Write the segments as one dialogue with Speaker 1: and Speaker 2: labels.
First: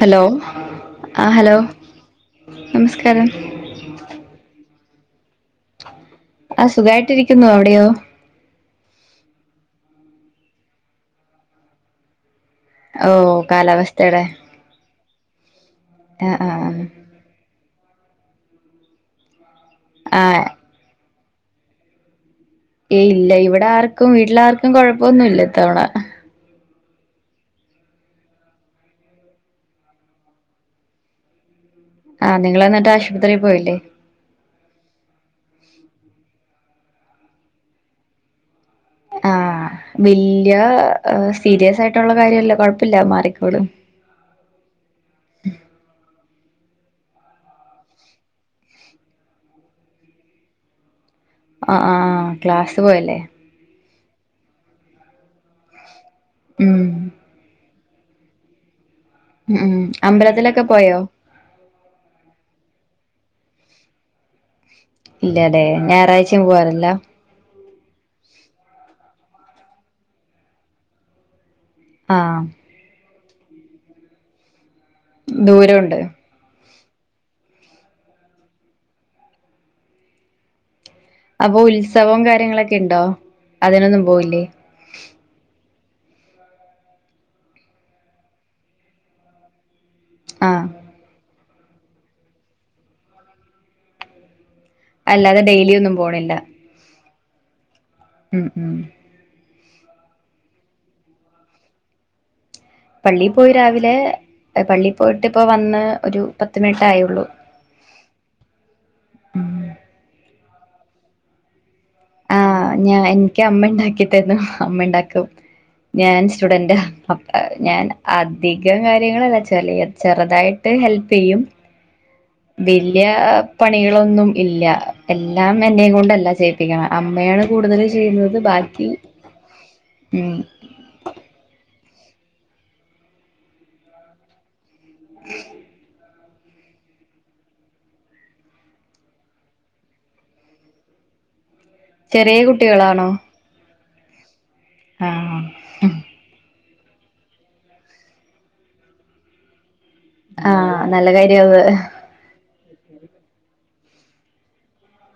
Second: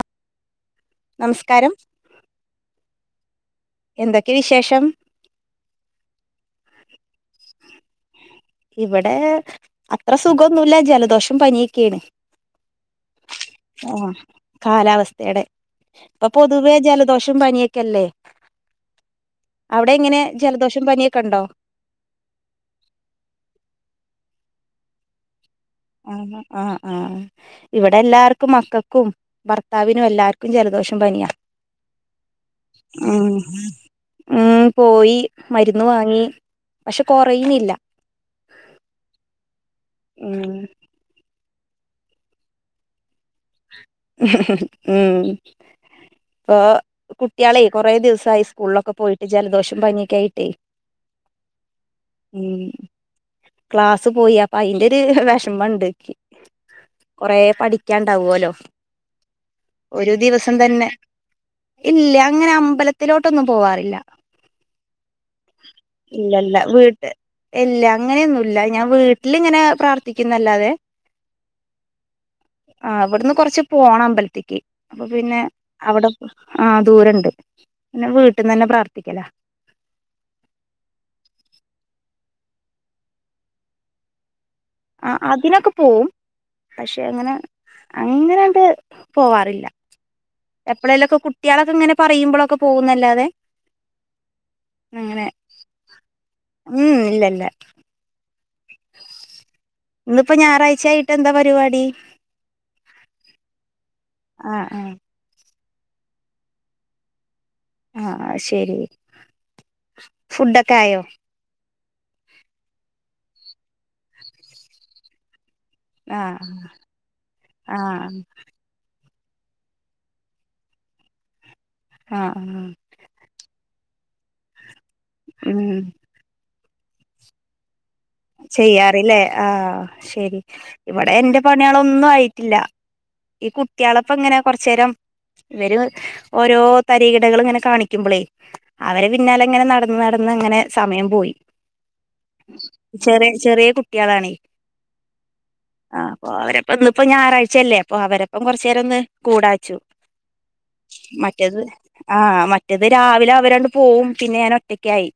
Speaker 1: Hello
Speaker 2: നമസ്ക്കാരം
Speaker 1: നമസ്ക്കാരം
Speaker 2: എന്തൊക്കെ വിശേഷം
Speaker 1: ആഹ് സുഖായിട്ടിരിക്കുന്നു അവിടെയോ
Speaker 2: ഇവിടെ അത്ര സുഖൊന്നുല്ല ജലദോഷം പനിയൊക്കേണ്
Speaker 1: ഓഹ് കാലാവസ്ഥയുടെ
Speaker 2: ഏടെ ഇപ്പൊ
Speaker 1: ആ ആ
Speaker 2: പൊതുവേ ജലദോഷം പനിയൊക്ക് ക്കെല്ലേ അവിടെ ഇങ്ങനെ
Speaker 1: ആ
Speaker 2: ജലദോഷം പനിയൊ കണ്ടോ
Speaker 1: ഏ ഇല്ല ഇവിടെ ആർക്കും വീട്ടിലാർക്കും കൊഴപ്പൊന്നുല്ല
Speaker 2: ആഹ് ആഹ് ആഹ് ഇവടെ എല്ലാർക്കും മക്കക്കും ഭർത്താവിനും എല്ലാർക്കും ജലദോഷം പനിയാ
Speaker 1: ആ നിങ്ങൾ എന്നിട്ട്
Speaker 2: ഉം
Speaker 1: ആശുപത്രിയിൽ പോയില്ലേ
Speaker 2: ഉം പോയി മരു ഒന്ന് വാങ്ങി പക്ഷെ കൊറിയിണില്ല
Speaker 1: ആഹ് വെല്യ സീരിയസായിട്ടുള്ള കാര്യവല്ലെ കുഴപ്പവില്ല മാറിക്കോളും
Speaker 2: ഉം ഇപ്പൊ കുട്ടികളെ കുറേ ദിവസായി സ്കൂളിലൊക്കെ പോയിട്ട് ജലദോഷം പനിയൊക്കെ ആയിട്ടേ
Speaker 1: ആഹ് ആഹ
Speaker 2: ഉം
Speaker 1: ക്ലാസ് പോയല്ലേ
Speaker 2: ക്ലാസ് പോയി അപ്പൊ അതിന്റൊരു വിഷമഒണ്ടെനിക്ക്
Speaker 1: ഉം
Speaker 2: കൊറെ പഠി ക്കാണ്ടാവുല്ലോ
Speaker 1: ഉം ഉം അമ്പലത്തിലൊക്കെ
Speaker 2: തന്നെ
Speaker 1: പോയോ
Speaker 2: ഇല്ല അങ്ങനെ അമ്പലത്തിലോട്ടൊന്നും പോവാറില്ല
Speaker 1: ഇല്ലല്ലെ ഞായറാഴ്ചയും
Speaker 2: ഇല്ലല്ല
Speaker 1: പോവാറില്ല
Speaker 2: വീട്ട് ഇല്ല അങ്ങനെയൊന്നുവില്ല ഞാൻ വീട്ടിലിങ്ങനെ പ്രാർത്ഥിക്കുന്നല്ലാതെ
Speaker 1: ആ
Speaker 2: ആഹ ഇവിടുന്ന് കുറച്ച് പോകണം അമ്പലത്തേക്ക് അപ്പൊ പിന്നെ
Speaker 1: ദൂരമുണ്ട്
Speaker 2: അവിടെ ആഹ ദൂരുണ്ട് പിന്നെ വീട്ടിൽന്ന് തന്നെ പ്രാർത്ഥിക്കല
Speaker 1: അപ്പൊ ഉത്സവവും കാര്യങ്ങളൊക്കെ ഉണ്ടോ അതിനൊന്നും പോവില്ലേ
Speaker 2: ആ അതിനൊക്കെ പോവും പക്ഷെ അങ്ങനെ അങ്ങനെണ്ട് പോവാറില്ല
Speaker 1: ആഹ്
Speaker 2: എപ്പഴെലൊക്കെ കുട്ട കുട്ടികളൊക്കെ ഇങ്ങനെ പറയുമ്പോഴൊക്കെ പോകുന്നല്ലാതെ അങ്ങനെ
Speaker 1: അല്ലാതെ ഡെയിലി ഒന്നും പോണില്ല
Speaker 2: അല്ല
Speaker 1: ഉം ഉം
Speaker 2: ഇന്ന്ിപ്പോ ഞായറാഴ്ച ആായിട്ട് എന്താ പരിപാടി
Speaker 1: പള്ളിയിൽ പോയി രാവിലെ
Speaker 2: ആഹ്
Speaker 1: പള്ളി പോയിട്ട് ഇപ്പ വന്ന് ഒരു പത്ത് മിനിട്ട ആയുള്ളൂ
Speaker 2: ആഹ ശരി
Speaker 1: ഉം
Speaker 2: ഫുഡ്ൊക്കെ ആയോ
Speaker 1: ആഹ് ഞാൻ എനിക്ക് അമ്മ ഉണ്ടാക്കി തന്ന അമ്മ ഉണ്ടാക്കും ഞാൻ
Speaker 2: ആഹ്
Speaker 1: സ്റ്റുഡന്റ് അ ഞാൻ
Speaker 2: ആഹ്
Speaker 1: അധികം കാര് ചെറുതായിട്ട് ഹെൽപ് ചെയ്യും
Speaker 2: ആഹ് ആഹ്
Speaker 1: വലിയ പട് നീളൊന്നുമില്ല എല്ലാം
Speaker 2: ഉം
Speaker 1: എന്നേയും കൊണ്ടല്ലചെയ്യു പ്പിക്കണെ, അമ്മയാണ് കൂടുതലും
Speaker 2: ചെയ്യാറില്ലേ ആ.. ശരി
Speaker 1: ഉം
Speaker 2: ഇവിടെയെന്റെ പണികളൊ ഒന്നുമാട്ടില്ല, ഈ കുട്ടികളൊപ്പിമിങ്ങ കൊറച്ചുനേരം വരവ് ഓരോതരികിടകളിങ്ങനെ കാണിക്കുമ്പോളേ, അവരുടെപിന്നാലെയിങ്ങനെ നടന്നുനടന്നങ്ങനെ സമയം പോയി.
Speaker 1: ചെറിയ കുട്ടികളാ
Speaker 2: ചെറിയ, ചെറിയ കുട്ടി കുട്ടികളാണേ
Speaker 1: ആഹ്
Speaker 2: ആ.. അപ്പൊയവരും ഇപ്പോ ഞായറാഴ്ചയല്ലേ അപ്പൊ അവരൊപ്പം കൊറച്ചുനേരമൊന്ന് കൂടാച്ചു.
Speaker 1: ആ.. നല്ലകാര്യവായത്
Speaker 2: എന്നും രാവിലെ അവരടുത്ത്പോവും. പിന്നെഞാനൊറ്റക്കായി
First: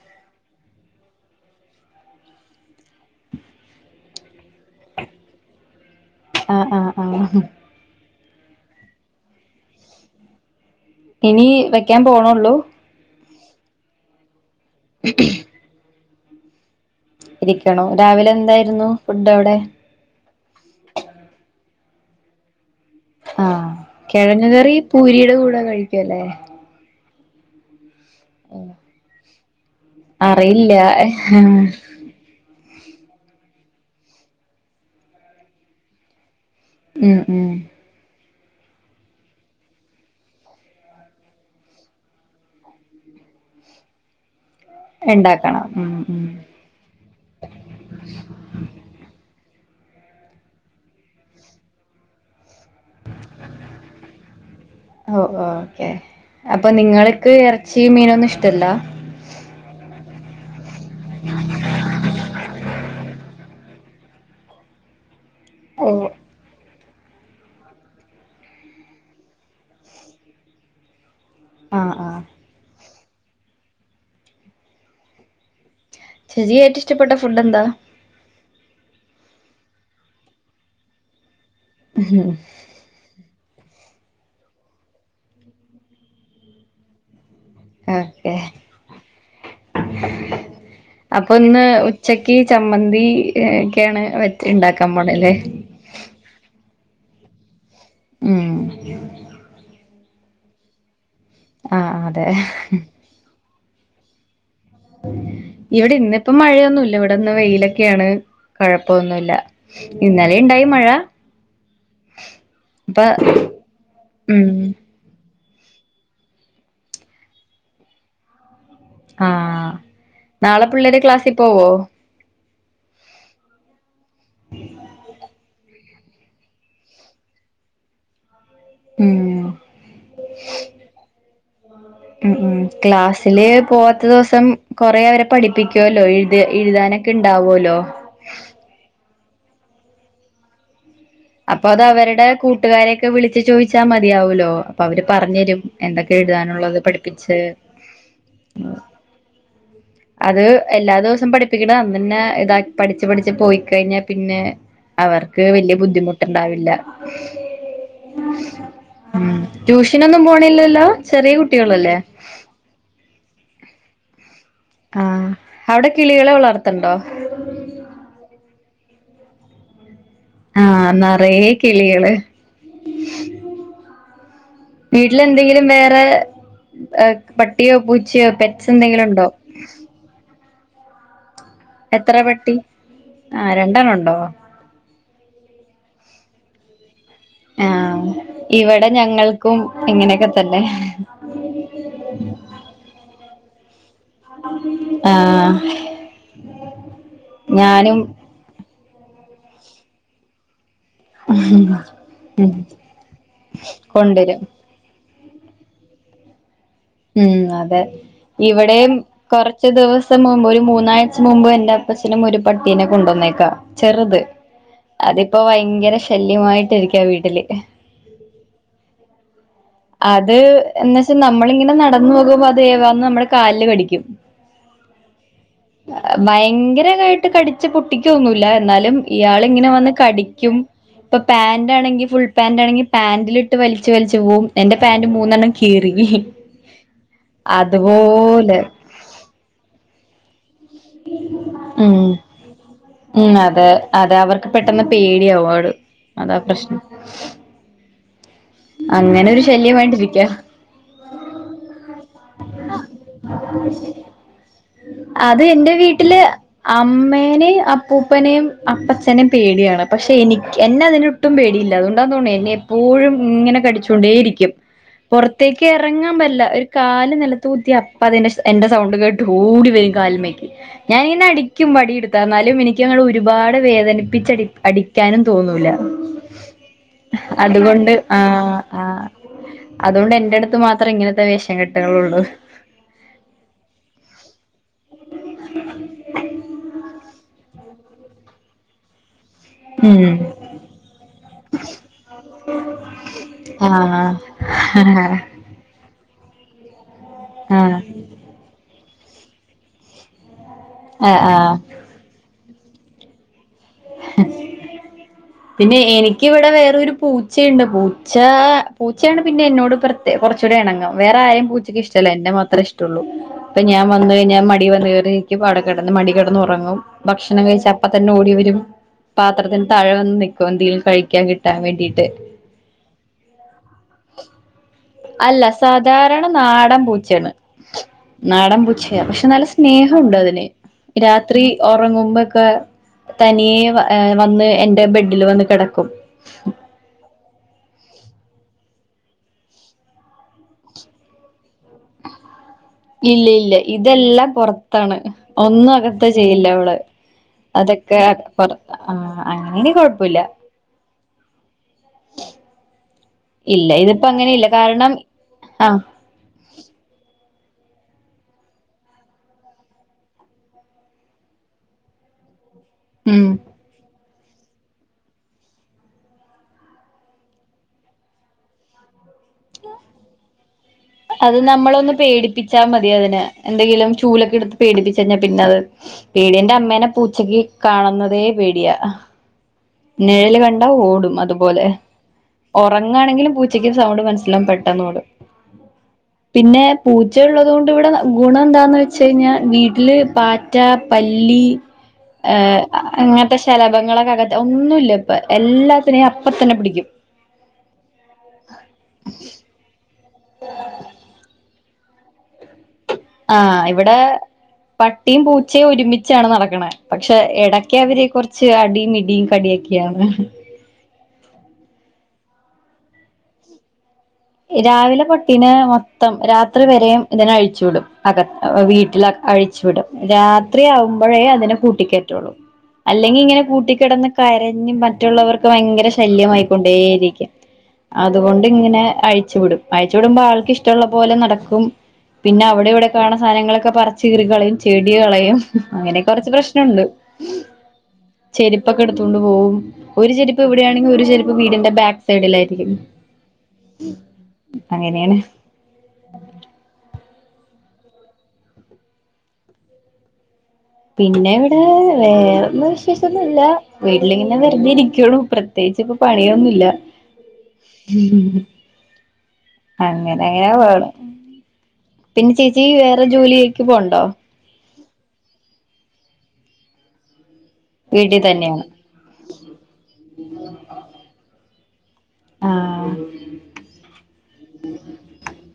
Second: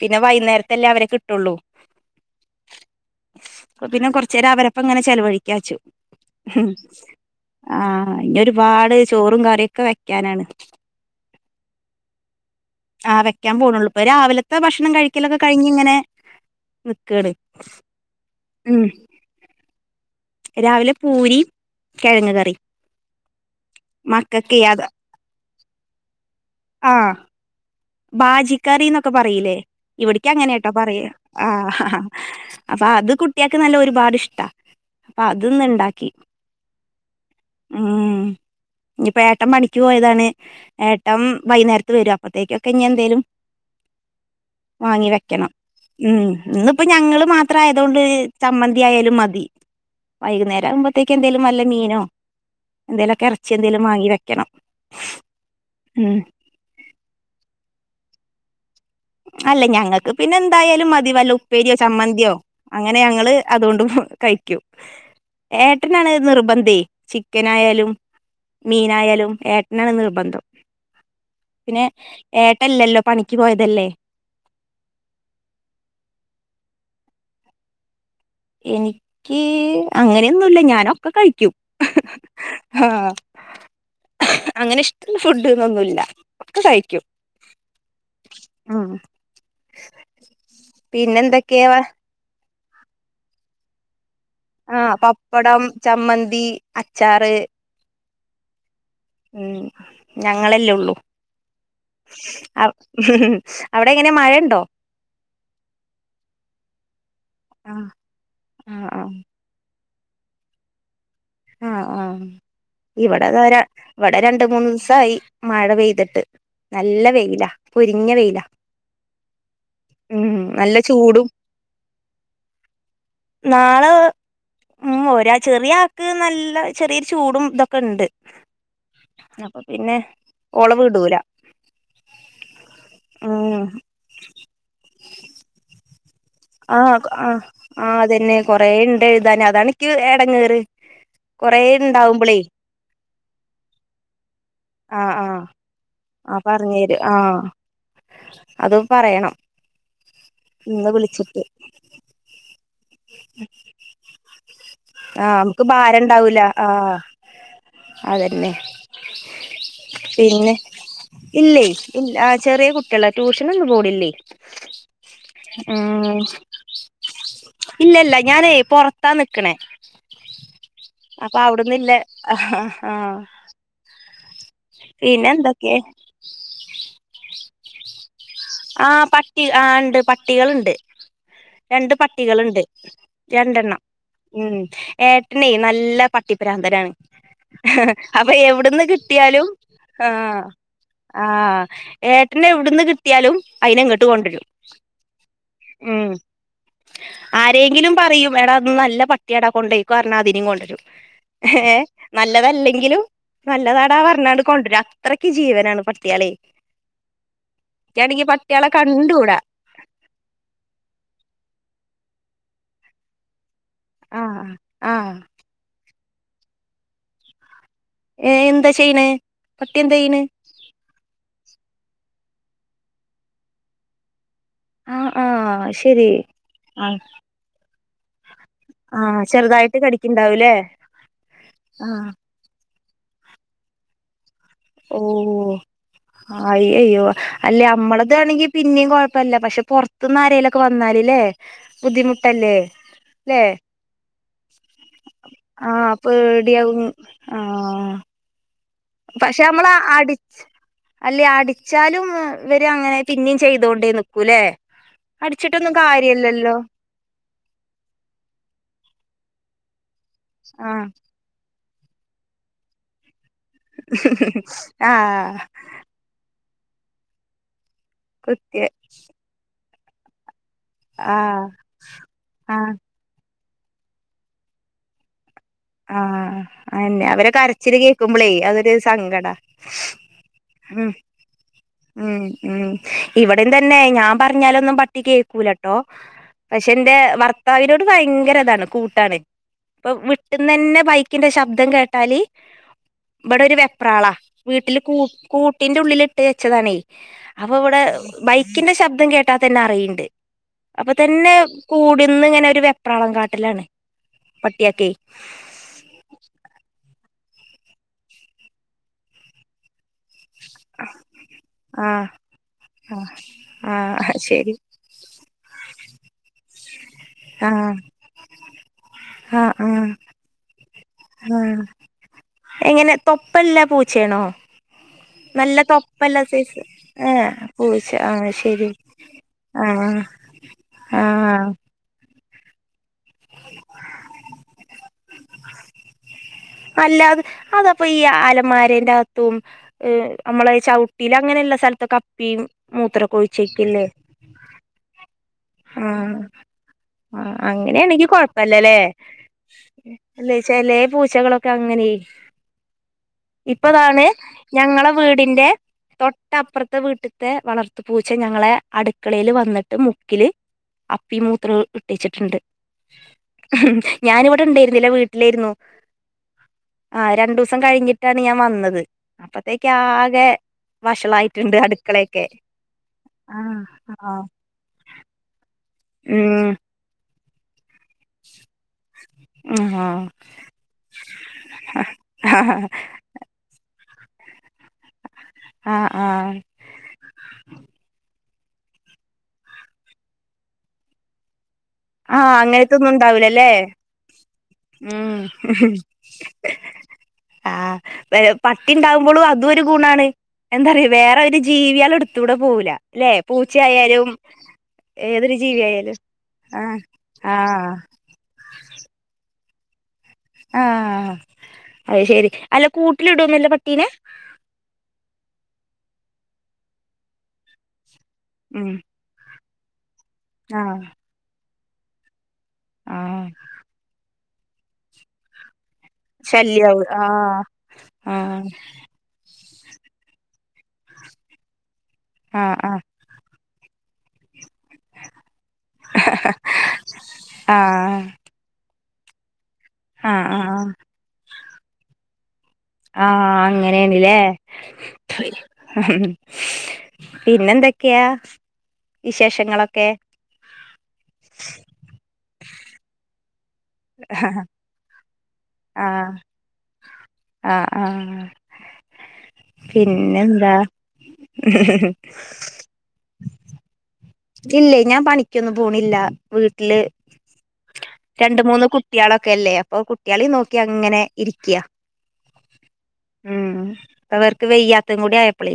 Speaker 2: പിന്നെ വൈകുന്നേരത്തെയും രാവിലത്തേയും ള്ളൂ പിന്നെ കൊറെച്ചേരം അവരപ്പങ്ങനെ ചെലവഴിക്കാച്ചു
Speaker 1: അ അ ആ
Speaker 2: ന്നൊരുപാട് ചോറുംകറിയാെക്കെ വെക്കാനാണ്
Speaker 1: ഇനി വെക്കാൻ പോണുള്ളൂ
Speaker 2: ആ വെക്കാൻ പോണുള്ളൂ ഇപ്പൊ രാവിലെ ലത്തെ ഭക്ഷണം കഴിക്കലൊക്കെ കഴിഞ്ഞിങ്ങനെ
Speaker 1: ഇരിക്കണോ
Speaker 2: ഉം
Speaker 1: രാവിലെന്തായിരുന്നു ഫുഡവ്ടെ
Speaker 2: കെഴങ്ങ്കറി
Speaker 1: ആ കെഴങ്ങ്കറി പൂരിടെ കൂടെ കഴിക്കലേ
Speaker 2: ആ ബാജിക്കറിന്നൊക്കെ പറീലേ ഇവിടക്ക് അങ്ങനെട്ടൊ
Speaker 1: അറിയില്ല
Speaker 2: പറയ ആഹഹാ അതാ അത് കുട്ടികൾക്ക് നല്ലഒരുപാടിഷ്ടാ അപ്പൊ അത്ന്ന്ണ്ടാക്കി
Speaker 1: ഉം ഉം
Speaker 2: ഇഞ്ഞ്പ്പോ ഏട്ടം പണിക്കുപോയതാണ് ഏട്ടം വൈന്നേരത്ത് വരും അപ്പത്തേക്കും കഞ്ഞിയെന്തേലും വാങ്ങിവെക്കണം ഉം ന്ന്പ്പോ ഞങ്ങള് മാത്രമായതോണ്ട് ചമ്മന്തി ആയാലും മതി വൈകുന്നേരമാകുമ്പോത്തേക്കും എന്തേലും വല്ല മീനോ എന്തേലൊക്കെ എർച്ചി എന്തേലും വാങ്ങി വെക്കണം
Speaker 1: ഓ
Speaker 2: ഉം
Speaker 1: ചീ മീനൊന്നും ഇഷ്ടല്ല
Speaker 2: അല്ല ഞങ്ങക്ക് പിന്നെ ന്തായാലും മതി വല്ല ഉപ്പേരിയോ ചമ്മന്തിയോ അങ്ങനെ ഞങ്ങള് അതുകൊണ്ട് ഫു കഴിക്കും
Speaker 1: ഓ
Speaker 2: ഏട്ടനാണ് നിർബന്ധേ ചിക്കനായാലും മീനായാലും ഏട്ടനാണ് നിർബന്ധം പിന്നെ
Speaker 1: ആഹ് ആഹ്
Speaker 2: ഏട്ടല്ലല്ലോ പണിക്ക് പോയതല്ലേ
Speaker 1: ചെരിയായിട്ട് ഇഷ്ടപ്പെട്ട ഫുഡ് എന്താ
Speaker 2: എനിക്ക് അങ്ങനെയൊന്നുംല്ല ഞാനൊക്കെ കഴിക്കും
Speaker 1: ആഹ
Speaker 2: ആഹ് അങ്ങനെ ഇഷ്ട ഫുഡ്ന്നൊന്നുല്ല ഒക്കെ കഴിക്കും
Speaker 1: ആക്കെ
Speaker 2: ഉം പിന്നെ
Speaker 1: അപ്പൊന്ന്
Speaker 2: എന്തൊക്കെയാ
Speaker 1: ഉച്ചക്ക് ചമ്മന്തിക്കെയാണ് വ
Speaker 2: ആ പപ്പടം ചമ്മന്തി അച്ചാർ ത്രേ
Speaker 1: ആ
Speaker 2: ഉം ഞങ്ങളെല്ലേ ഉള്ളൂ
Speaker 1: ആഹ് അതെ
Speaker 2: ആ അവിടെ എങ്ങനെ മഴുണ്ടോ
Speaker 1: ഇവിടെ ഇന്നിപ്പോം മഴയൊന്നുമല്ല ഇവിടെന്ന്
Speaker 2: ആഹ്
Speaker 1: വെയിലൊക്കെയാണ്
Speaker 2: ആഹ് ആഹ്
Speaker 1: കുഴപ്പമൊന്നുമല്ല ഇന്നലെ ഉണ്ടായി മഴ
Speaker 2: ആഹ ആഹ
Speaker 1: ഇപ്പൊ
Speaker 2: ഇവിടെത ഇവിടെ രണ്ട
Speaker 1: ഉം
Speaker 2: മൂന്ന്ു ദിവസയി മഴ പെയ്തിട്ട് നല്ല വെയിലാ പൊരിഞ്ഞ വെയിലാ
Speaker 1: ആഹ
Speaker 2: ഉം
Speaker 1: നാളെ
Speaker 2: നല്ല
Speaker 1: പിള്ളേരെ
Speaker 2: ചൂടും
Speaker 1: ക്ലാസ്സിൽ പോവോ
Speaker 2: നാളെ ഉം ര് ചെറിയ ക്ക് നല്ല ചെറിയൊരു ചൂടും ഇതൊക്കെ ഉണ്ട്
Speaker 1: ഉം
Speaker 2: അപ്പൊ പിന്നെ ഒളവ് ഇടൂല ഉ
Speaker 1: ഉ ഉ ക്ലാസ്സില് പോവാത്ത ദിവസം കൊറെേ അവരെ പഠിപ്പിക്കുവ ല്ല
Speaker 2: ആഹ ആ് ആ അതന്നെ കൊറേ ഉണ്ട് അതന്നെ അതാണക്ക് എടങ്ങയറ്
Speaker 1: അപ്പൊ അത് അവരുടെ കൂട്ടുകാരെയൊക്കെ വിളിച്ചച്ച് ചോദിച്ചാൽ മതിയാവലോ അപ്പൊ അവര്
Speaker 2: ആഹ്
Speaker 1: പറഞ്ഞു
Speaker 2: ആഹ്
Speaker 1: തരും എന്തൊക്കെ
Speaker 2: ആ പറഞ്ഞു
Speaker 1: എഴുതാനുള്ളത്
Speaker 2: തരും ആ
Speaker 1: പഠിപ്പിിച്ചച്ച്
Speaker 2: അത് പറയണം
Speaker 1: അത്
Speaker 2: ഇന്ന്
Speaker 1: എല്ലാ ദിവസം
Speaker 2: വിളിച്ചിട്ട്
Speaker 1: പ്പീട അന്ന തന്നെ ഇതാക്ക പഠിച്ചു പഠിച്ചു പോയി കഴിഞ്ഞാൽ പിന്നെ
Speaker 2: ആ
Speaker 1: അവർക്ക്
Speaker 2: നമുക്ക്
Speaker 1: വല്ിയ
Speaker 2: ഭാരം ഉണ്ടാവൂല ആ
Speaker 1: ബുദ്ധിമുട്ടുണ്ടാവില്ല
Speaker 2: അതന്നെ
Speaker 1: ട്യൂഷനൊന്നും
Speaker 2: പിന്നെ
Speaker 1: പോണില്ലല്ലോ ചെറിയ
Speaker 2: ഇല്ലേ
Speaker 1: കുട്ടികളല്ലേ
Speaker 2: ഇല്ല ചെറിയ കുട്ടികള ട്യൂഷനൊന്നും പോണില്ലേ
Speaker 1: ആഹ അവിടെ
Speaker 2: ഉം
Speaker 1: കിളികളെ വളർത്തണ്ടോ
Speaker 2: ഇല്ലല്ല ഞാനേ പൊറത്താ നിിക്കണേ
Speaker 1: ആഹ നിറയ കിളികള്
Speaker 2: ആ
Speaker 1: മണ്ണ് വീട്ടില
Speaker 2: പിന്നെ
Speaker 1: എന്തെങ്കിലും
Speaker 2: എന്തൊക്കെ
Speaker 1: വേറെ പട്ടിയ പൂ
Speaker 2: ആ പട്ടി ആ ഉണ്ട് പട്ടികൾുണ്ട് രണ്ട്
Speaker 1: എത്ര പട്ടി
Speaker 2: പട്ടികളുണ്ട്
Speaker 1: ആഹ്
Speaker 2: രണ്ടെണ്ണം
Speaker 1: ഉണ്ടോ
Speaker 2: ഉം ഏട്ടണ നല്ല പട്ടി ട്ടിപ്രാന്തരാണ്-
Speaker 1: ആഹ്
Speaker 2: അപ്പൊ എവിട്ന്ന്
Speaker 1: ഇവിടെ
Speaker 2: കിട്ടിയാലും
Speaker 1: ഞങ്ങൾക്കും
Speaker 2: ആ
Speaker 1: ഇങ്ങനെയൊക്കെ തന്നെ
Speaker 2: ആ ഏട്ടന് എവിട്ന്ന് കിട്ടി അയിന അങ്ങ് ട് കൊണ്ടരും
Speaker 1: ആഹ്
Speaker 2: ഉം ആരെങ്കിലും
Speaker 1: ഞാനും
Speaker 2: പറയും എട നല്ല പ ട്ടിയാട കൊണ്ട പോയ്ക്ക പറഞ്ഞാ അതിനും കൊണ്ടരും- ഏ
Speaker 1: ഉം
Speaker 2: നല്ലതല്ലെങ്കിലും നല്ലതാടാ
Speaker 1: കൊണ്ടുവരും
Speaker 2: പറഞ്ഞണ്ട് കൊണ്ടുവരാ അത്രക്ക് ജീവനാണ് പട്ടികളേ-
Speaker 1: ഉം അ അത ഇവിടെയും
Speaker 2: കണ്ടൂടാ
Speaker 1: കുറച്ച് ദിവസം മുമ്പ് ഒരു മൂന്നാഴ്ച മുമ്പ് എൻ്റ- ച്ഛനും ഒരു പട്ടീനെ കൊണ്ടുവ വന്നേക്കാം ചെറുത്
Speaker 2: ആഹ് ആഹ്
Speaker 1: അതിപ്പോ ഭയങ്കര ശല്യമായിട്ടിരിക്ക വീട്ടില്
Speaker 2: ഏ എന്താ ചെയ്യ്ണ
Speaker 1: അത് എന്നച്ചാ നമ്മളിങ്ങനെ നട ന്നുപോകുമ്പോ അതേവന്ന് നമ്മുടെ കാലിൽ കടിക്കും
Speaker 2: ആഹ് ആഹ് ശരി
Speaker 1: ഭയങ്കരമായിട്ട് കടിച്ച പുട്ട ന്നുന്നു ല ഇന്നാലും
Speaker 2: ആഹ്
Speaker 1: ഇയാൾ ഇങ്ങനെ
Speaker 2: ചെറുതായിട്ട്
Speaker 1: വന്ന് കടിക്കും
Speaker 2: കടിക്ക്ണ്ടാവുംല്ലേ
Speaker 1: ഇപ്പം പാൻറ് ആണെങ്കിൽ
Speaker 2: ആഹ്
Speaker 1: ഫുൾ പാന്റാണെങ്കിൽ- പാാന്റിലിട്ട് വലിച്ച് വലിച്ചു പോവും
Speaker 2: ഓ
Speaker 1: പാന്റ് മൂന്നെണ്ണം കീറി
Speaker 2: അയ്യ അയ്യോ അല്ലെ നമ്മള്ളത് ആണെങ്കിലും
Speaker 1: അതുപോലെ
Speaker 2: പിന്നെ കൊഴപ്പില്ല പക്ഷെ പുറത്തന്നും അരയേല്- വന്നാലല്ലേ
Speaker 1: ഉം
Speaker 2: ബുദ്ധിമുട്ടല്ലേ
Speaker 1: ഉം
Speaker 2: അല്ലേ
Speaker 1: അതെ അതെ അവർക്ക് പെട്ടെന്ന് പേടിയാവും അവള്
Speaker 2: ആഹ്
Speaker 1: അതാ പ്രശ്നം
Speaker 2: പേടിയകും ആ-
Speaker 1: അങ്ങനെ
Speaker 2: പക്ഷെ
Speaker 1: ഒരു
Speaker 2: നമ്മൾ അടി
Speaker 1: ശല്യമായിട്ടിരിക്ക
Speaker 2: അല്ലേ അടിച്ചാലും ഇവര് അങ്ങനെ പിന്നെയും ചെയ്തോണ്ടേ നിക്കൂല്ലേ
Speaker 1: അത് എന്റെ
Speaker 2: അടിച്ചിട്ടൊന്നും
Speaker 1: വീട്ടില്
Speaker 2: കാര്യല്ലല്ലോ
Speaker 1: അമ്മേനെയും അപ്പൂപ്പനെയും അപ്പച്ചനെയും പേടിയാണ് പക്ഷെ എനിക്ക് എന്നെ
Speaker 2: ആഹ്
Speaker 1: അതിനൊട്ടും പേടിയില്ല ല്ല അതുകണ്ടാന്ന തോന്ന് എന്നെ എപ്പോഴും ഇങ്ങനെ കടിച്ചൊണ്ടേയിരിക്കും
Speaker 2: ആഹ്
Speaker 1: പുറത്തേക്ക് ഇറങ്ങാൻ പല്ല ഒരു- കാല് നിലത്തൂകുത്തിയ അപ്പ് അപ്പൊ അതിന്റെ
Speaker 2: കുത്തിയ
Speaker 1: എന്റെ സൗണ്ട് കേട്ട് ഓടി വരും കാൽമേക്ക് ഞാനിങ്ങനെ
Speaker 2: ആഹ്
Speaker 1: അടിക്കും വടി എടുത്ത് എന്നാലും
Speaker 2: ആഹ്
Speaker 1: എനിക്കങ്ങട് ഒരു- ഒരുപാട് വേദനിപ്പിച്ചടി അടിക്കാനും തോന്നൂല
Speaker 2: ആഹ് അന്നെ അവരെ കരച്ചില്
Speaker 1: അതുകൊണ്ട്
Speaker 2: കേക്കും മ്മളേ
Speaker 1: ആഹ്
Speaker 2: അതൊരു
Speaker 1: ആഹ്
Speaker 2: സങ്കട
Speaker 1: അതുകൊണ്ട് എന്റെ അടുത്ത്
Speaker 2: മം
Speaker 1: മാത്രം ഇങ്ങനത്തെ വേഷം
Speaker 2: മ്
Speaker 1: കെട്ടുകളുള്ളൂ
Speaker 2: മ് ഇവിടെ തന്നെ ഞാൻ പറഞ്ഞാലൊന്നും പട്ടി കേക്കൂലട്ടോ പക്ഷേ എന്റെ ഭർത്താവിനോട് ഭയങ്കര ഇതാണ് കൂട്ടാണ് അപ്പം
Speaker 1: ഉം
Speaker 2: ഇന്ന് തന്നെ ബൈക്കിന്റെ ശബ്ദം കേട്ടാല് ഇവിടെ ഒരു വെപ്രാള വീട്ടില് കൂ
Speaker 1: ആഹ്
Speaker 2: കൂട്ടിന്റെ ഉള്ളില് ട്ടി വെച്ചതാണേ അപ്പൊ ഇവിടെ
Speaker 1: ആഹ്
Speaker 2: ബൈക്കിന്റെ ശബ് ശബ്ദം കേട്ടാതന്നെ അറിയിണ്ട് അപ്പൊ
Speaker 1: ആഹ്
Speaker 2: തന്നെ
Speaker 1: ആഹ്
Speaker 2: കൂട്ന്ന ഇങ്ങനെ ഒരു വെപ പ്രാളം കാട്ടലാണ് പട്ട്യക്കെ
Speaker 1: പിന്നെ എനിക്ക് ഇവടെ വേറൊരു പൂച്ചയുണ്ട് പൂച്ച പൂച്ചേണ് പിന്നെ എന്നോട് പ്ര കൊറച്ചൂടെ എണങ്ങുംവേറെ ആരും പൂച്ചക്ക്
Speaker 2: ആഹ്
Speaker 1: ഇഷ്ടല്ല എന്നെ മാത്രേ ഇഷ്ടുള്ളൂ
Speaker 2: ആഹ്
Speaker 1: ഇപ്പ ഞാൻ വന്ന്
Speaker 2: ആഹ്
Speaker 1: കഴിഞ്ഞാ
Speaker 2: ശരി
Speaker 1: മടി വന്ന് കേറി [unintelligible] നിക്ക്ട കിടന്ന് മടി കിടന്ന് ഉറങ്ങും ഭക്ഷണം കഴിച്ച
Speaker 2: ആഹ്
Speaker 1: അപ്പ തന്നെ ഓടിവെരും പാത്രത്തിന് താഴെ വന്ന് നിക്കും ദിൽ
Speaker 2: ഉം എങ്ങനെ തൊപ്പല്ലാ പൂച്ചേണോ
Speaker 1: അല്ല സാധാരണ നാടൻ പൂച്ചേണ്
Speaker 2: ഏഹ് പൂച്ച ആഹ്
Speaker 1: നാടൻ
Speaker 2: ശരി
Speaker 1: പൂച്ചയ പക്ഷെ നല്ല സ്നേഹം
Speaker 2: ആഹ്
Speaker 1: ഉണ്ട് അതിന് രാത്രി
Speaker 2: ആഹ്
Speaker 1: ഒറങ്ങു മു മ്പൊക്കെ തനിയെ വ വന്ന് എന്റെ ബെഡിൽ വന്ന് കെടക്കും
Speaker 2: അല്ലാതെ അതപ്പൊ ഈ അലന്മാരേന്റെ അകത്തും നമ്മളെ. ചൗട്ടില് അങ്ങനെല്ല
Speaker 1: ഇല്ല ഇല്ല ഇതെല്ലാം പൊറത്താണ് ഒന്നും അകത്ത്
Speaker 2: ആഹ്
Speaker 1: ചെയ്യില്ല അവള്
Speaker 2: ആഹ്
Speaker 1: അതെക്കെ
Speaker 2: അങ്ങനെയാണെങ്കി
Speaker 1: അ
Speaker 2: കൊഴപ്പല്ലല്ലേ
Speaker 1: അങ്ങനെ കൊഴപ്പൊല്ല
Speaker 2: ചെകെള ക്ക അങ്ങനെ
Speaker 1: ഇല്ല
Speaker 2: ഇപ്പതാണ്
Speaker 1: ഇതിപ്പോ അങ്ങനെയില്ല
Speaker 2: ഞങ്ങളെ
Speaker 1: കാരണം
Speaker 2: വീടിന്റെ
Speaker 1: ആഹ്
Speaker 2: തൊട്ടപ്പറ്ത്തെ വീട്ട ത്തെ വളർത്തു പൂച്ച ഞങ്ങളെ അടുക്കളയില് വന്നിട്ട് മുക്കില് അപ്പി മൂത്ര ഇട്ടിച്ചിട്ടുണ്ട്
Speaker 1: ഉം
Speaker 2: ഞാനിവിടെ ഇണ്ടായിരുന്നില്ല വീട്ടിലായിരുന്നു ആഹ് രണ്ടൂസം കഴിഞ്ഞിട്ടാണ് ഞാൻ വന്നത് അപ്പത്തേക്ക് ആകെ
Speaker 1: അത്
Speaker 2: വഷളായിട്ടുണ്ട്
Speaker 1: നമ്മളൊന്ന്
Speaker 2: അടുക്കളയൊക്കെ
Speaker 1: പേടിപ്പിച്ചാ മതി അതിനെ
Speaker 2: ആഹ്
Speaker 1: എന്തെങ്കിലും
Speaker 2: ആഹ്
Speaker 1: ചൂലൊക്കെ എടുത്ത് പേടിപ്പിച്ചു കഴിഞ്ഞാ പിന്നത്
Speaker 2: ഉം
Speaker 1: വീടിന്റെ അമ്മേനെ പൂ ഉച്ചക്ക് കാണുന്നതേ പേടിയാ
Speaker 2: ആ
Speaker 1: നിഴല് കണ്ട ഓടും അതുപോലെ
Speaker 2: ആ
Speaker 1: ഉറങ്ങാണെങ്കിലും പൂച്ചക്ക് സൗണ്ട് മനസ്സിലാവും പെട്ടന്നോടും
Speaker 2: ആ ആ
Speaker 1: പിന്നെ പൂച്ച ഉള്ളത് കൊണ്ട് ഇവിടെ ഗുണം എന്താന്ന് വെച്ച കയിഞ്ഞാ വീട്ടില് പാറ്റ പല്ലി
Speaker 2: ആ
Speaker 1: ഏഹ് അങ്ങനത്തെ ശലഭങ്ങളൊകെ അ
Speaker 2: മ് മ്ഹ്
Speaker 1: തന്നെ പിടിക്കും
Speaker 2: ആഹാ പട്ടിയുണ്ടാകുമ്പോളും അതും ഒരു ഗുണം ആണ് എന്താറയാ വേറൊരു ജീ ജീവിയാളെ എടുത്തൂടെ പോകൂലാ
Speaker 1: ആഹ് ഇവിടെ പട്ടിയും
Speaker 2: ഏതൊരു
Speaker 1: പൂച്ചയും
Speaker 2: ജീവിയായാലും
Speaker 1: ഒരുമിച്ചാണ്
Speaker 2: ആ
Speaker 1: നടക്കണെ പക്ഷെ
Speaker 2: ആ
Speaker 1: എടക്ക് അവര് കൊറച്ച് അടിയും ഇടിയും കടിയൊ ക്ക്യാണ്.
Speaker 2: ആഹ് അത് ശെരി അല്ല കൂട്ടിലിടോന്നുവില്ല പട്ടീനെ
Speaker 1: രാവിലെ പട്ടീനേ മൊത്തം രാത്രി വരെയും ഇതിനെ അഴിച്ചു വിടും. അകത്
Speaker 2: ഉം
Speaker 1: വീട്ടില [unintelligible] ച്ചിടും
Speaker 2: ആഹ്
Speaker 1: രാത്രിയാവുമ്പഴേ അതിനെ കൂട്ടിക്കേറ്റോള്ളു അല്ലെങ്കി
Speaker 2: ആഹ്
Speaker 1: ഇങ്ങനെ കൂട്ടീക്കിടന്ന് കരഞ്ഞും മറ്റുള്ളവർക്ക് ഭയങ്കര
Speaker 2: ശല്യാവും
Speaker 1: ശല്ല്യമായിക്കൊണ്ടേയിരിക്കും
Speaker 2: ആഹ്
Speaker 1: അതുകൊണ്ട് ഇങ്ങനേ അഴിച്ചു വിടും അഴിച്ചു വിടുമ്പോ ആൾക്ക് ഇഷ്ടോള്ള പോലെ നടക്കും പിന്നെ
Speaker 2: ആഹ്
Speaker 1: അവിടെ
Speaker 2: ആഹ്
Speaker 1: ഇവിടെക്ക കാണണ സാധനങ്ങള ക്കെ പറിച്ച് കീറികളയും. ചെടികളയും അങ്ങനെ കൊറച്ച് പ്രശ്നണ്ട്
Speaker 2: ആഹ്
Speaker 1: ചെരി പ്പെടുത്തോണ്ട് പോകും. ഒരു
Speaker 2: ആഹ് ആഹ് ആഹ്
Speaker 1: ചെരിപ്പിവിടെയാണെ ഒരു ചെരിപ്പ് വീടിന്റെ ബാക് സൈഡിലാ
Speaker 2: ആഹ് അങ്ങ അങ്ങനെയാണില്ലേ?
Speaker 1: അങ്ങനെയാണ്
Speaker 2: പിന്നെന്തൊക്കെയാ വിശേഷങ്ങളൊക്കെ?
Speaker 1: എന്ത് വിശേഷം. ഇല്ലാ. വീട്ടിലിങ്ങനെ വെറുതെ ഇരിക്കുള്ളൂ. പ്രത്യേകിച്ച് ഇപ്പ
Speaker 2: ആഹ്
Speaker 1: പണിയൊന്നുല്ല
Speaker 2: ആഹ് ആഹ്
Speaker 1: അങ്ങനെങ്ങനാ
Speaker 2: പിന്നെന്താ
Speaker 1: പോണു. പിന്നെ ചേച്ചി വേറെ ജോലിക്ക് പോണ്ടോ?
Speaker 2: ഇല്ലേ, ഞാൻ പണിക്കൊന്നും പോണില്ല വീട്ടില്
Speaker 1: വീട്ടിൽ തന്നെയാണ്
Speaker 2: രണ്ടുമൂന്ന് കുട്ടികളൊക്കെ അല്ലേ, അപ്പൊ കുട്ടികളേം നോക്കി അങ്ങനെ ഇരിക്കയാ.
Speaker 1: ആഹ്
Speaker 2: ഉം ഇപ്പവർക്ക് വെയ്യാത്തും കൂടി ആയപ്പളേ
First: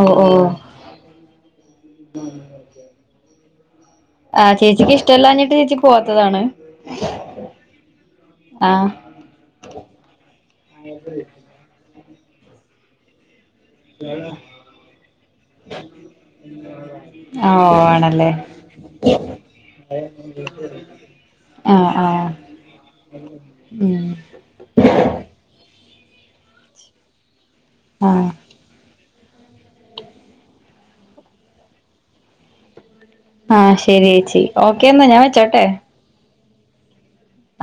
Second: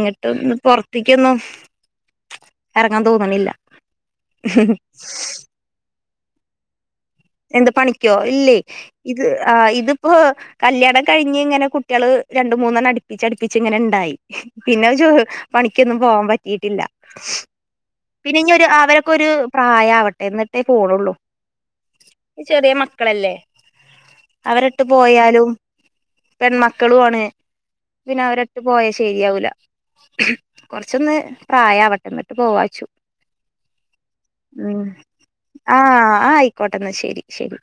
Speaker 1: ഓ ഓ
Speaker 2: പൊറത്തേക്കൊന്നും എറങ്ങാൻ തോന്നണില്ല.
Speaker 1: ആ ചേച്ചിക്ക് ഇഷ്ടല്ലാഞ്ഞിട്ട് ചേച്ചി പോവാ ത്തതാണ്.
Speaker 2: എന്ത് പണിക്കോ, ഇല്ലേ
Speaker 1: ആഹ്
Speaker 2: ഇത് ആ ഇതിപ്പോ കല്യാണം കഴിഞ്ഞ് ഇങ്ങനെ കുട് കുട്ടികള് രണ്ടുമൂന്നെണ്ണം അടുപ്പിച്ചടുപ്പി പ്പിച്ചിങ്ങനെ ഉണ്ടായി പിന്നെ പണിക്കൊന്നും പോവാൻ പറ്റീട്ടില്ല.
Speaker 1: ഓ ആണല്ലേ
Speaker 2: പിന്നെ ഇനി ഒരു അവരൊക്കെ ഒരു പ്രായാവട്ടെ എന്നിട്ടേ പോണൊള്ളൂ.
Speaker 1: ആഹ് ആഹ്
Speaker 2: ചെറിയ മക്കളല്ലേ,
Speaker 1: ഉം
Speaker 2: അവരിട്ട് പോയാലും പെൺമക്കളും ആണെ. പിന്നെ
Speaker 1: ആഹ്
Speaker 2: അവരിട്ട് പോയ ശ ശരിയാവൂല കൊറച്ചൊന്ന് പ്രായാവട്ടന്നിട്ട് പോവാച്ചു.
Speaker 1: ആ ശരി ഏച്ചീ ഓക്കെന്നാ ഞാവെച്ചോട്ടെ.
Speaker 2: ക്കോട്ടന്നാശരി. ശരി.